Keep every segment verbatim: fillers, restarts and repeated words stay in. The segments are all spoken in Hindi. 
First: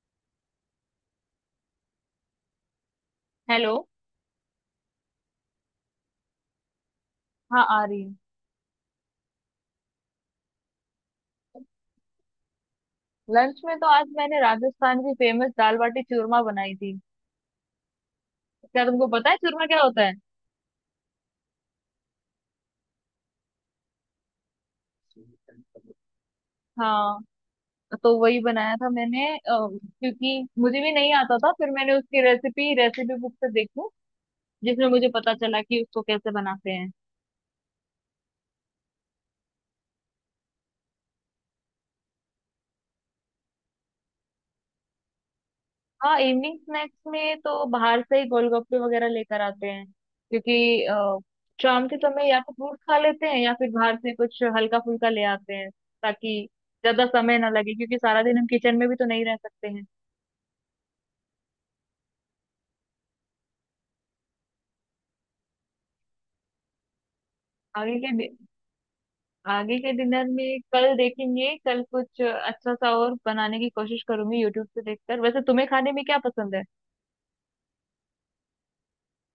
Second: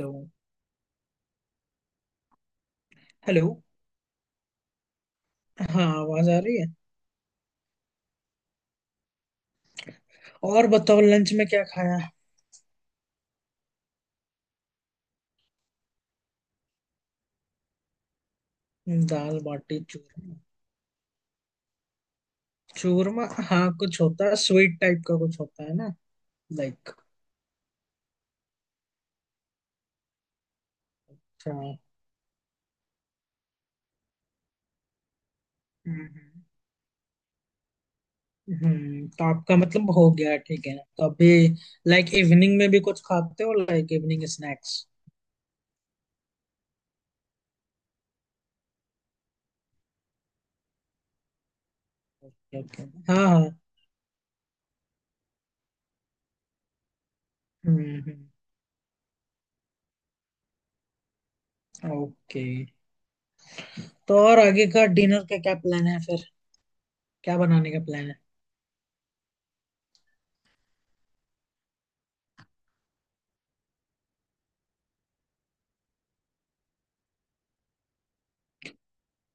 हेलो। हेलो। हेलो। हाँ, आवाज आ रही है। हाँ आ रही है। और बताओ, लंच में क्या खाया? लंच में तो आज मैंने राजस्थान की फेमस दाल बाटी चूरमा बनाई थी। क्या तुमको पता है दाल चूरमा बाटी क्या होता है? चूरमा। चूरमा, हाँ कुछ होता है, स्वीट टाइप का कुछ होता है ना, लाइक। हाँ, तो वही बनाया था मैंने, अ, क्योंकि मुझे भी नहीं आता अच्छा, था, फिर हम्म। मैंने उसकी रेसिपी रेसिपी बुक से देखी, जिसमें मुझे पता चला कि उसको कैसे बनाते हैं। हम्म हम्म, तो आपका मतलब हो गया, ठीक है। तो अभी लाइक इवनिंग में भी कुछ खाते हो, लाइक इवनिंग स्नैक्स? हाँ, इवनिंग स्नैक्स में तो बाहर से ही गोलगप्पे वगैरह लेकर आते हैं, क्योंकि अ, शाम के समय या तो ओके फ्रूट ओके। खा लेते हाँ हैं हाँ। या फिर बाहर से कुछ हल्का फुल्का ले आते हैं, ताकि ज्यादा समय ना लगे हम्म क्योंकि सारा हम्म दिन हम किचन में भी तो नहीं रह सकते हैं। ओके। तो और आगे का डिनर का क्या प्लान है फिर? क्या बनाने का आगे प्लान के है? डि- आगे के डिनर में कल देखेंगे, कल कुछ अच्छा सा और बनाने की कोशिश करूंगी यूट्यूब से देखकर। वैसे तुम्हें खाने में क्या पसंद है?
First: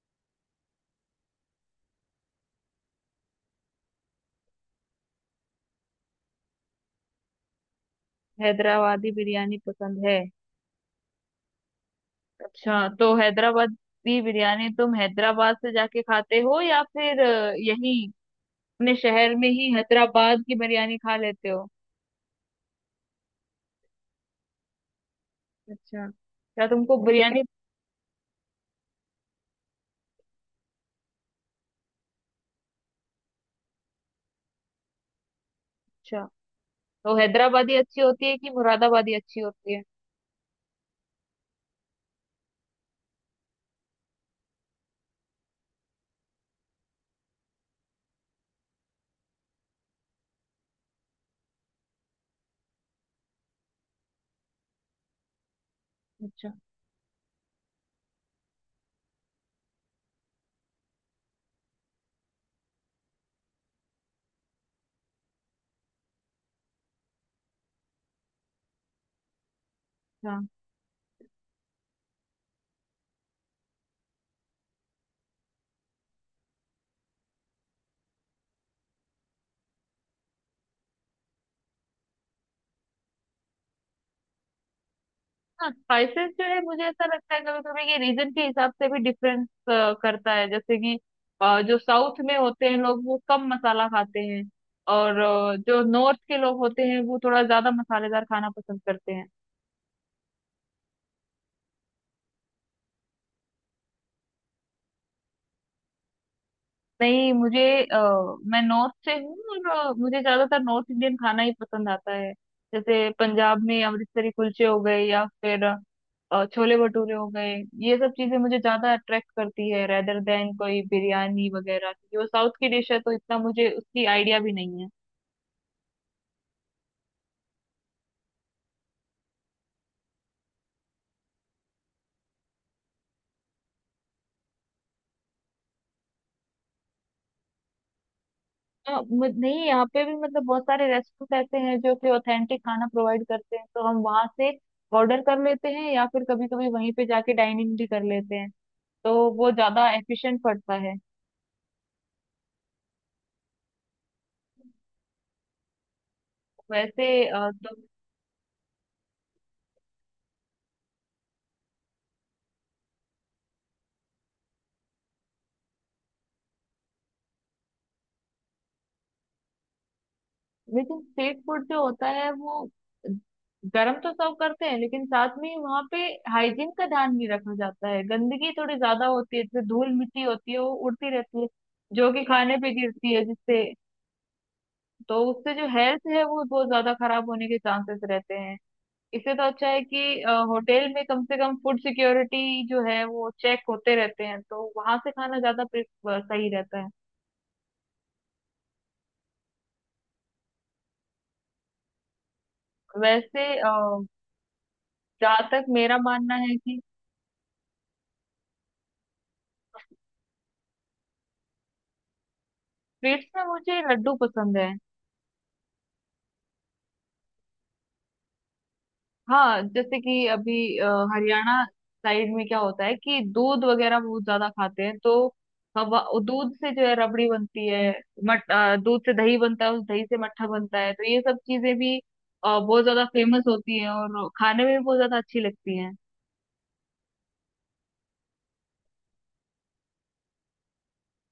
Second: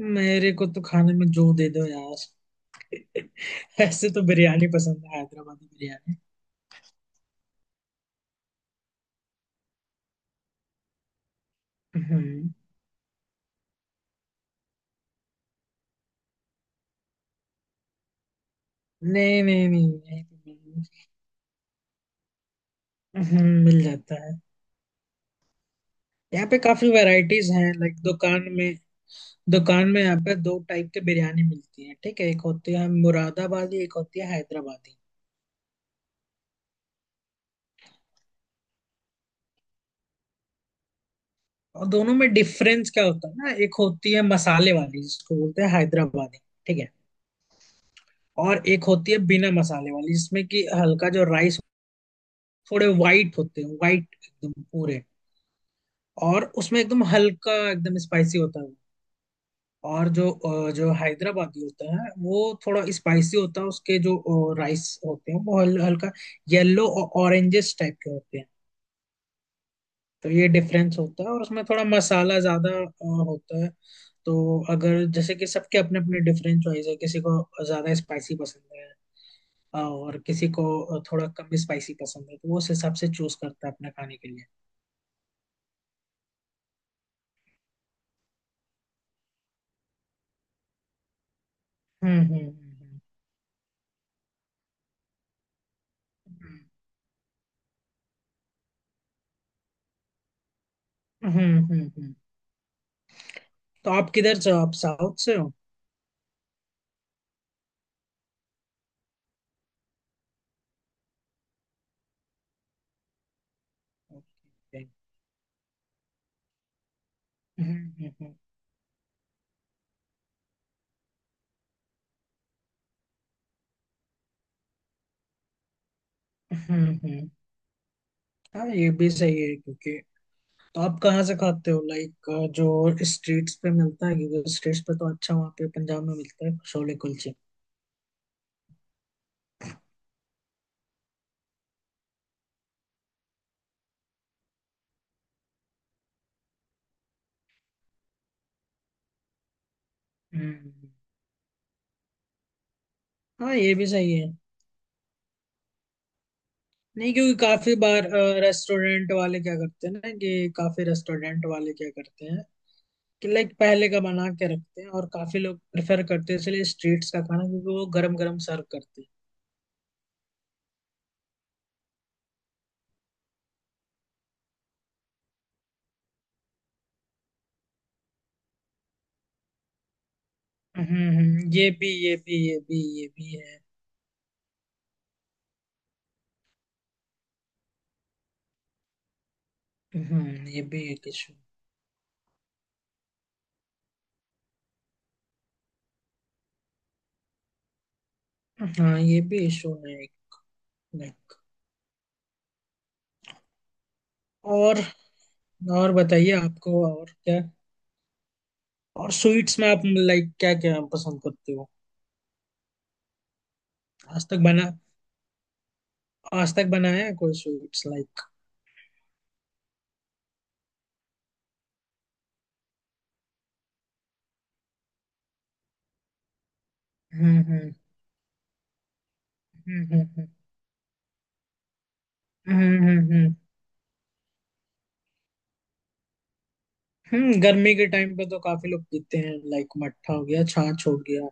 मेरे को तो खाने में जो दे दो यार। ऐसे तो बिरयानी पसंद है, हैदराबादी बिरयानी। हैदराबादी बिरयानी पसंद है? हम्म। अच्छा, तो हैदराबादी बिरयानी तुम हैदराबाद से जाके खाते हो या फिर अ, यही अपने शहर नहीं में नहीं ही नहीं, यहीं हैदराबाद पे की मिल, बिरयानी खा लेते हो? हम्म, मिल जाता है। अच्छा, यहाँ पे क्या काफी तुमको बिरयानी, वैरायटीज हैं लाइक दुकान में। दुकान में यहाँ पे दो टाइप के बिरयानी मिलती है, ठीक है। एक होती है मुरादाबादी, एक होती है हैदराबादी। अच्छा तो हैदराबादी अच्छी होती है कि मुरादाबादी अच्छी होती है? और दोनों में डिफरेंस क्या होता है ना, एक होती है मसाले वाली, जिसको बोलते हैं हैदराबादी, ठीक है। और एक होती है बिना मसाले वाली, जिसमें कि हल्का जो राइस, थोड़े वाइट होते हैं, वाइट एकदम पूरे। और अच्छा। उसमें एकदम हल्का, एकदम स्पाइसी होता है। और जो अ, जो हैदराबादी होता है वो थोड़ा स्पाइसी होता है। उसके जो राइस होते हैं वो हल, हल्का येलो और ऑरेंजेस टाइप के होते हैं। तो अच्छा। ये डिफरेंस होता है। और उसमें थोड़ा मसाला ज्यादा अ, होता है। तो अगर जैसे कि सबके अपने अपने डिफरेंट चॉइस है, किसी को ज्यादा स्पाइसी पसंद है, अ, और किसी को थोड़ा कम स्पाइसी पसंद है, तो वो उस हिसाब से चूज करता है अपने खाने के लिए। हाँ, स्पाइसेस जो है मुझे ऐसा लगता है कभी कभी ये रीजन के हिसाब से भी डिफरेंस करता है। जैसे कि अ, जो साउथ हम्म में होते हैं हम्म लोग वो कम मसाला खाते हैं, और अ, जो नॉर्थ के लोग हम्म होते हैं वो थोड़ा ज्यादा मसालेदार खाना पसंद करते हैं। हम्म हम्म हम्म, हम्म। तो आप किधर से हो? आप साउथ से हो? नहीं मुझे अ, मैं नॉर्थ से हूँ और अ, मुझे ज्यादातर नॉर्थ इंडियन खाना ही पसंद आता है। जैसे पंजाब में Okay. अमृतसरी कुलचे हो Okay। गए या फिर अ, छोले भटूरे हो गए। हम्म ये हम्म सब हम्म। चीजें मुझे ज्यादा अट्रैक्ट करती है रेदर देन कोई बिरयानी वगैरह, क्योंकि वो साउथ की डिश है तो इतना मुझे उसकी आइडिया भी नहीं है। हम्म हम्म हाँ, ये भी सही है क्योंकि, तो आप कहाँ से खाते हो लाइक? जो स्ट्रीट्स पे मिलता है, क्योंकि स्ट्रीट्स पे तो अच्छा वहाँ पे पंजाब में मिलता है छोले कुलचे। अ, मु- नहीं, यहाँ पे भी मतलब बहुत सारे रेस्टोरेंट ऐसे हैं जो कि ऑथेंटिक खाना प्रोवाइड करते हैं तो हम वहां से ऑर्डर कर लेते हैं, या फिर कभी कभी वहीं पे जाके डाइनिंग भी कर लेते हैं। तो वो ज्यादा एफिशिएंट पड़ता हम्म है। हाँ, ये भी सही है। वैसे नहीं, क्योंकि अ, तो काफी बार रेस्टोरेंट वाले क्या करते हैं ना, कि काफी रेस्टोरेंट वाले क्या करते हैं कि लाइक पहले का बना के रखते हैं, और काफी लोग प्रेफर करते हैं इसलिए स्ट्रीट्स का खाना, क्योंकि वो गरम गरम सर्व करते हैं। लेकिन स्ट्रीट फूड जो होता है वो गरम तो सर्व करते हैं, लेकिन साथ में वहाँ पे हाइजीन का ध्यान नहीं रखा जाता है, गंदगी थोड़ी ज्यादा होती है, जैसे धूल मिट्टी होती है वो हम्म उड़ती रहती है हम्म, ये भी जो ये कि भी खाने ये पे भी ये गिरती है, भी है। जिससे तो उससे जो हेल्थ है वो बहुत ज्यादा खराब होने के चांसेस रहते हैं। इससे तो अच्छा है कि हम्म, ये भी होटल में एक कम इशू। से कम फूड सिक्योरिटी जो है वो चेक होते रहते हैं, तो वहां से खाना ज्यादा प्रे- अ, सही रहता है। हाँ, ये भी इशू है, लाइक। वैसे और जहाँ तक और मेरा बताइए, मानना है कि आपको और क्या और स्वीट्स में आप लाइक क्या क्या पसंद करते हो? स्वीट्स में मुझे लड्डू आज तक पसंद है। बना आज तक बनाया है कोई स्वीट्स लाइक? हाँ, जैसे कि अभी अ, हरियाणा साइड में क्या होता है कि दूध वगैरह बहुत ज्यादा खाते हैं, तो हवा दूध से जो है रबड़ी हम्म बनती हम्म है। मट अ, दूध से दही बनता है, उस हम्म दही से हम्म मट्ठा बनता है, तो ये सब चीजें भी अ, हम्म बहुत हम्म ज्यादा हम्म, फेमस होती है और खाने में भी बहुत ज्यादा अच्छी लगती हैं। हम्म, गर्मी के टाइम पे तो काफी लोग पीते हैं, लाइक मट्ठा हो गया, छाछ हो गया,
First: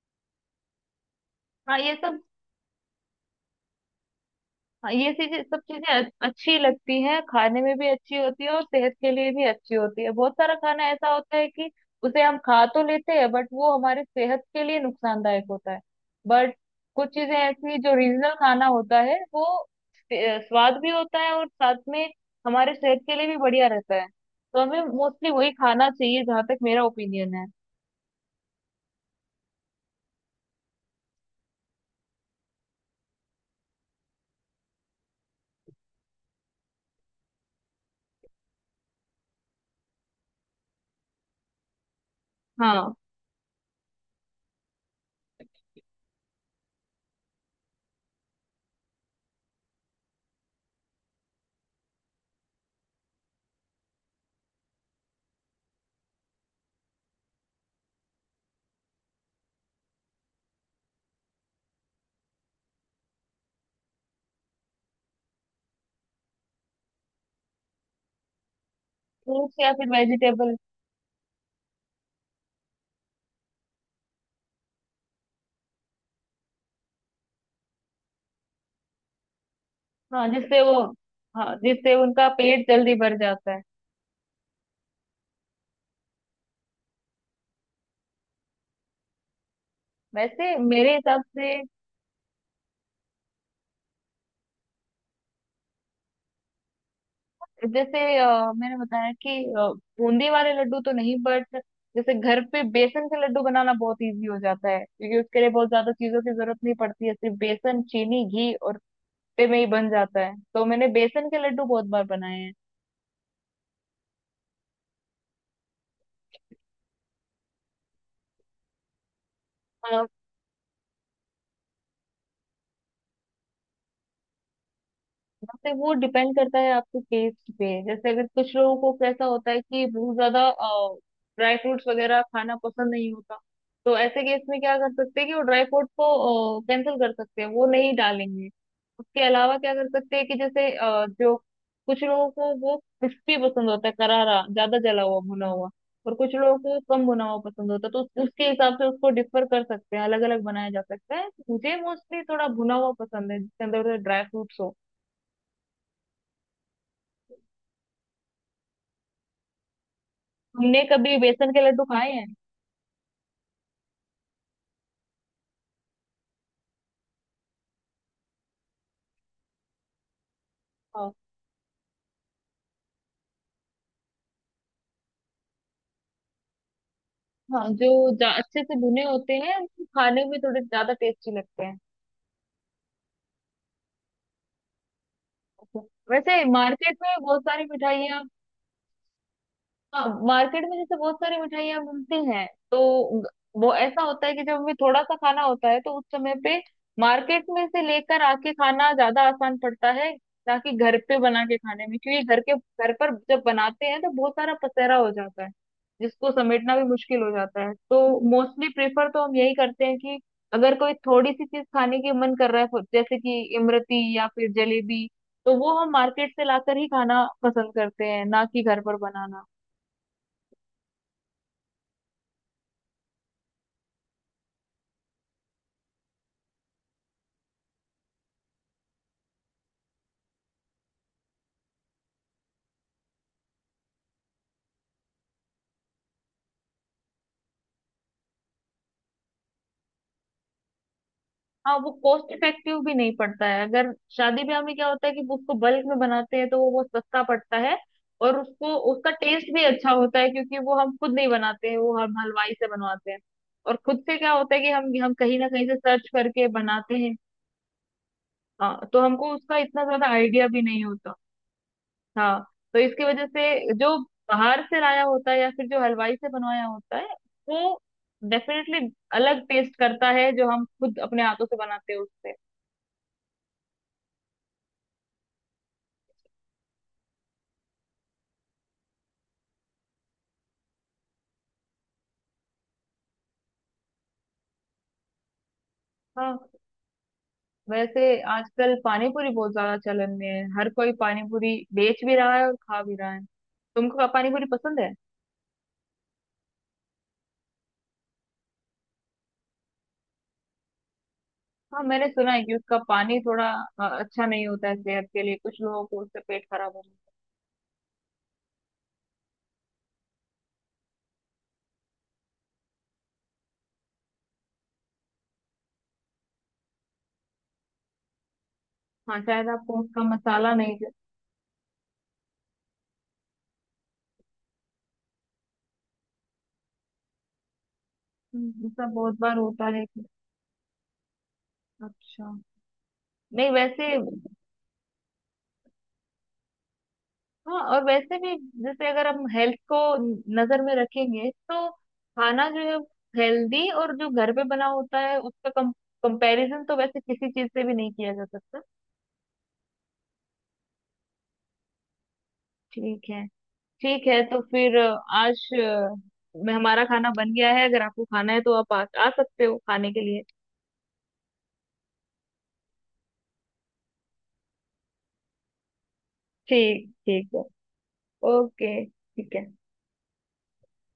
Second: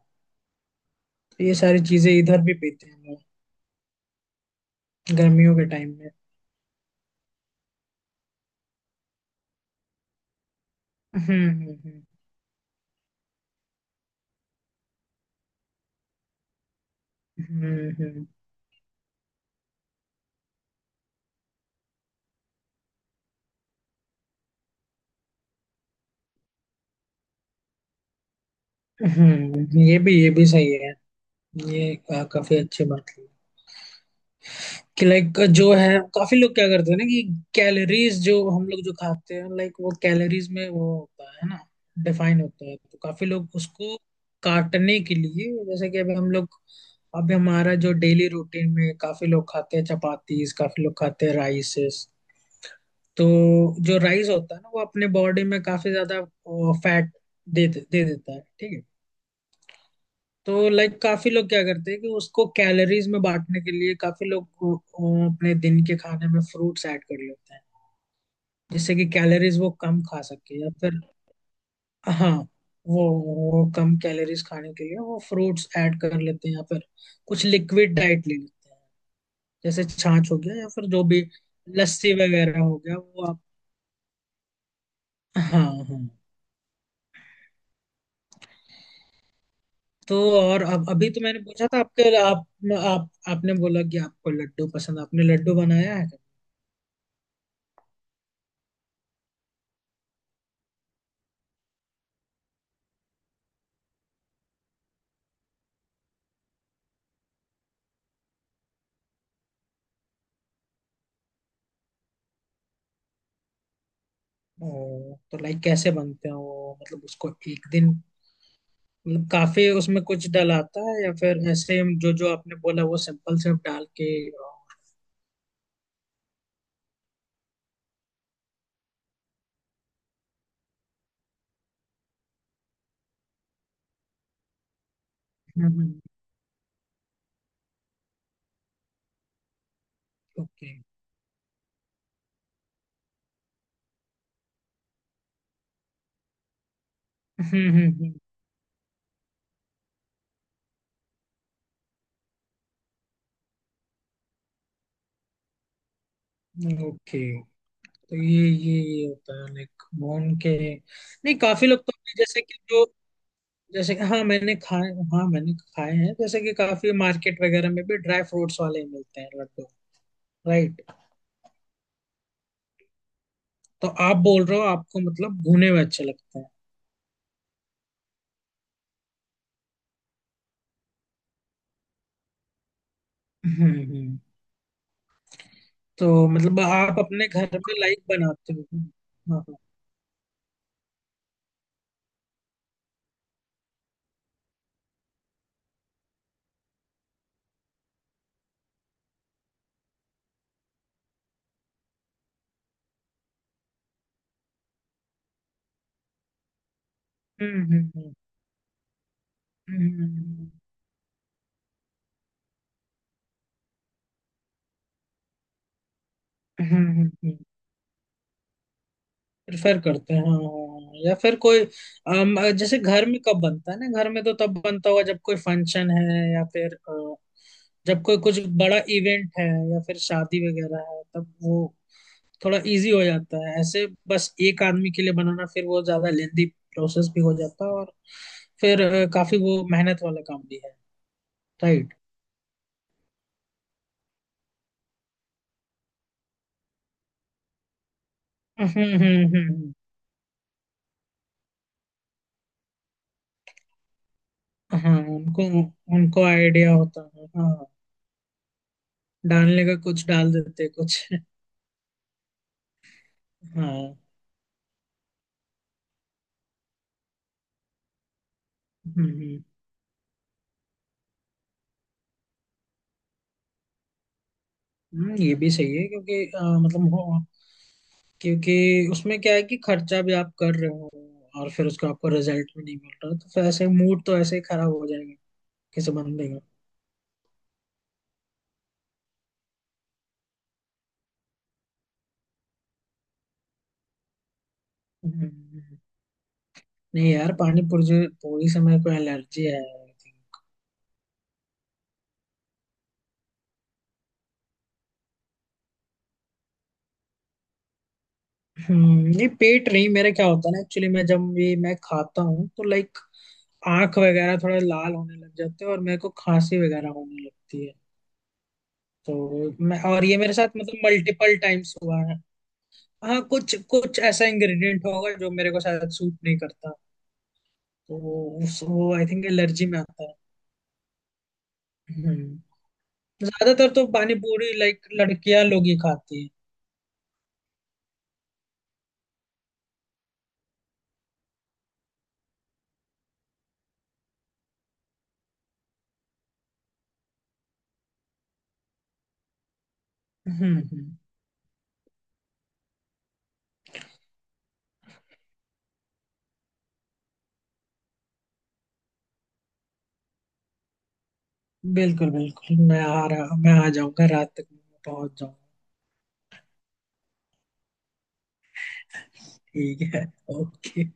तो ये हाँ सारी ये चीजें सब, इधर भी पीते हैं लोग, हाँ, ये चीजें गर्मियों सब के चीजें टाइम में। अ- अच्छी लगती हैं, खाने में भी अच्छी होती है और सेहत के लिए भी अच्छी होती है। बहुत सारा खाना ऐसा होता है हम्म कि हम्म उसे हम खा तो लेते हैं बट वो हमारे सेहत के लिए नुकसानदायक होता है। बट कुछ चीजें ऐसी जो हम्म हम्म रीजनल खाना होता है वो अ, स्वाद भी होता है और साथ में हमारे सेहत के लिए भी बढ़िया रहता है, तो हमें मोस्टली वही खाना चाहिए जहां तक मेरा ओपिनियन है। हम्म, हम्म, ये भी ये भी सही है। ये का- काफी अच्छी बात, कि लाइक जो है, काफी लोग क्या करते हैं ना, कि कैलोरीज जो हम लोग जो खाते हैं, लाइक वो कैलोरीज में वो होता है ना, डिफाइन होता है, हाँ। तो काफी लोग उसको काटने के लिए, जैसे कि अभी हम लोग, अभी हमारा जो डेली रूटीन में, काफी लोग खाते हैं चपातीस, काफी लोग खाते हैं राइसेस। तो जो राइस होता है ना, वो अपने बॉडी में काफी ज्यादा फैट दे दे देता है, ठीक है। तो लाइक काफी लोग क्या करते हैं कि उसको कैलोरीज में बांटने के लिए, काफी लोग को- को अपने दिन के खाने में फ्रूट्स ऐड कर लेते हैं, जिससे कि कैलोरीज फ्रूट्स वो या फिर कम खा वेजिटेबल। सके, या फिर हाँ वो वो कम कैलोरीज खाने के लिए वो फ्रूट्स ऐड कर लेते हैं, या फिर कुछ लिक्विड डाइट ले लेते हैं, जैसे हाँ छाछ हो गया जिससे या वो, फिर जो भी हाँ जिससे लस्सी उनका वगैरह पेट हो जल्दी गया, भर वो आप। जाता है। हाँ हाँ। तो वैसे और अब मेरे अभी तो हिसाब मैंने से, पूछा था आपके, आप आप आपने बोला कि आपको लड्डू पसंद, आपने लड्डू बनाया है? जैसे अ, मैंने बताया कि अ, बूंदी वाले लड्डू तो नहीं, बट जैसे घर पे बेसन के लड्डू बनाना बहुत इजी हो जाता है, क्योंकि उसके लिए बहुत ज्यादा चीजों की जरूरत नहीं पड़ती है, सिर्फ बेसन चीनी घी और पे में ही बन जाता है, तो मैंने बेसन के लड्डू बहुत बार बनाए हैं। ओ, तो लाइक कैसे बनते हैं वो? मतलब उसको एक दिन, मतलब काफी उसमें कुछ डलाता है या फिर ऐसे, हम जो जो आपने बोला, वो सिंपल सिर्फ डाल के? यहाँ पे वो डिपेंड करता है आपके टेस्ट पे, जैसे अगर कुछ लोगों को कैसा होता है कि बहुत ज्यादा ड्राई फ्रूट्स वगैरह खाना पसंद नहीं होता, तो ऐसे केस में क्या कर सकते हैं कि वो ड्राई फ्रूट को कैंसिल कर सकते हैं, वो नहीं डालेंगे। उसके अलावा क्या कर सकते हैं कि जैसे ओके। अ, जो कुछ लोगों को वो क्रिस्पी पसंद होता है, करारा, ज्यादा जला हुआ भुना हुआ, और कुछ लोगों को कम भुना हुआ पसंद होता है, तो हम्म। उस- उसके हिसाब से उसको डिफर कर सकते हैं, अलग अलग बनाया जा सकता है। मुझे मोस्टली थोड़ा भुना हुआ पसंद है जिसके अंदर ड्राई फ्रूट्स हो। ओके। तो ये ये ये होता है लाइक भून के, हमने कभी नहीं बेसन के काफी लोग लड्डू तो खाए अपने हैं। जैसे कि जो, जैसे कि- हाँ मैंने खाए हाँ मैंने खाए हैं, जैसे कि काफी मार्केट वगैरह में भी ड्राई फ्रूट्स वाले ही मिलते हैं लड्डू, राइट। हाँ। तो आप बोल रहे हो आपको मतलब भुने हुए अच्छे लगते हैं? हाँ, जो जा- अच्छे से भुने होते हैं वो खाने में थोड़े ज्यादा टेस्टी लगते हैं। हम्म हम्म। अच्छा। तो वैसे मतलब मार्केट आप में अपने बहुत घर सारी में लाइक मिठाइयाँ, बनाते हो? हाँ हाँ। हाँ मार्केट में जैसे बहुत सारी मिठाइयाँ मिलती हैं तो ग- वो ऐसा होता है कि जब हमें थोड़ा सा खाना होता है तो उस समय पे मार्केट में से लेकर आके खाना ज्यादा आसान पड़ता है, ना कि घर पे बना के खाने में, क्योंकि घर के घर पर जब बनाते हैं तो बहुत सारा पसेरा हो जाता है, जिसको समेटना भी मुश्किल हो जाता हम्म है। हम्म तो मोस्टली प्रेफर तो हम यही करते हैं कि अगर कोई थोड़ी सी चीज खाने की मन कर रहा है जैसे कि इमरती या फिर जलेबी, तो वो हम मार्केट से हम्म लाकर ही खाना हम्म पसंद करते हैं ना कि घर पर बनाना। प्रेफर करते हैं। हाँ हाँ, हाँ। या फिर कोई, अम, जैसे घर में कब बनता है ना, घर में तो तब बनता होगा जब कोई फंक्शन है, या फिर अ, जब कोई कुछ बड़ा इवेंट है, या फिर शादी वगैरह है, तब वो थोड़ा इजी हो जाता है। ऐसे बस एक आदमी के लिए बनाना, फिर वो ज्यादा लेंदी प्रोसेस भी हो जाता है, और फिर अ, काफी वो मेहनत वाला काम भी है, हाँ, वो राइट। कॉस्ट इफेक्टिव भी नहीं पड़ता है। अगर शादी ब्याह में क्या होता है कि उसको बल्क में बनाते हैं, तो वो बहुत सस्ता पड़ता है और हम्म उसको उसका हम्म टेस्ट भी हम्म अच्छा होता है, क्योंकि वो हम खुद नहीं बनाते हैं, वो हम हलवाई से बनवाते हैं। और खुद से क्या होता है कि हम हाँ, हम कहीं उनको ना कहीं से सर्च उनको करके आइडिया बनाते होता हैं। है, हाँ। हाँ, तो हमको उसका डालने का इतना कुछ ज्यादा डाल आइडिया भी देते नहीं कुछ। होता। हाँ, तो इसकी वजह हाँ। से हम्म जो बाहर से लाया होता है या फिर जो हलवाई से बनवाया होता है, वो डेफिनेटली हम्म अलग टेस्ट करता है जो हम खुद अपने हाथों से बनाते हैं उससे। हम्म, ये भी सही है, क्योंकि अ, मतलब हो क्योंकि उसमें क्या है कि खर्चा भी आप कर रहे हो, और फिर उसका आपको रिजल्ट भी नहीं मिल रहा, तो फिर ऐसे मूड तो ऐसे ही खराब हो जाएगा किसी बंदे हाँ। का। वैसे आजकल पानी पूरी बहुत ज्यादा चलन में है, हर कोई पानी पूरी बेच भी रहा है और खा भी रहा है। तुमको पानी पूरी पसंद है? हम्म, हम्म, हम्म। नहीं यार, पानी पूरी पूरी से मेरे को एलर्जी है। हाँ, मैंने सुना है कि उसका पानी थोड़ा अ, अच्छा नहीं होता है सेहत के लिए, कुछ लोगों को उससे पेट खराब हो जाता हम्म, नहीं पेट नहीं, मेरा क्या होता है ना, एक्चुअली मैं जब भी मैं खाता हूँ, तो लाइक आंख वगैरह थोड़ा लाल होने लग जाते हैं, और मेरे को खांसी वगैरह होने लगती है। है। हाँ शायद तो आपको मैं, उसका और ये मेरे साथ मसाला नहीं, मतलब मल्टीपल टाइम्स हुआ है। हाँ, कुछ कुछ ऐसा इंग्रेडिएंट होगा जो मेरे को शायद सूट नहीं करता, तो वो, उस- जैसा वो आई बहुत थिंक बार होता एलर्जी में है आता कि- है। हम्म। अच्छा। नहीं ज्यादातर तो वैसे, पानी पूरी लाइक लड़कियां लोग ही खाती है। हाँ और वैसे भी, जैसे अगर हम हेल्थ को नजर में रखेंगे तो खाना जो है हेल्दी और जो घर पे बना होता है उसका कम कंपैरिजन तो वैसे किसी चीज से भी नहीं किया जा सकता। हम्म हम्म। ठीक है। ठीक है तो फिर अ, आज अ, मैं, हमारा खाना बन गया है, अगर आपको खाना है तो आप आ, आ सकते हो खाने के लिए। बिल्कुल बिल्कुल, मैं आ रहा मैं आ जाऊंगा, रात तक मैं पहुंच जाऊंगा। ठीक, ठीक है। ओके, ठीक है। ठीक है। ओके।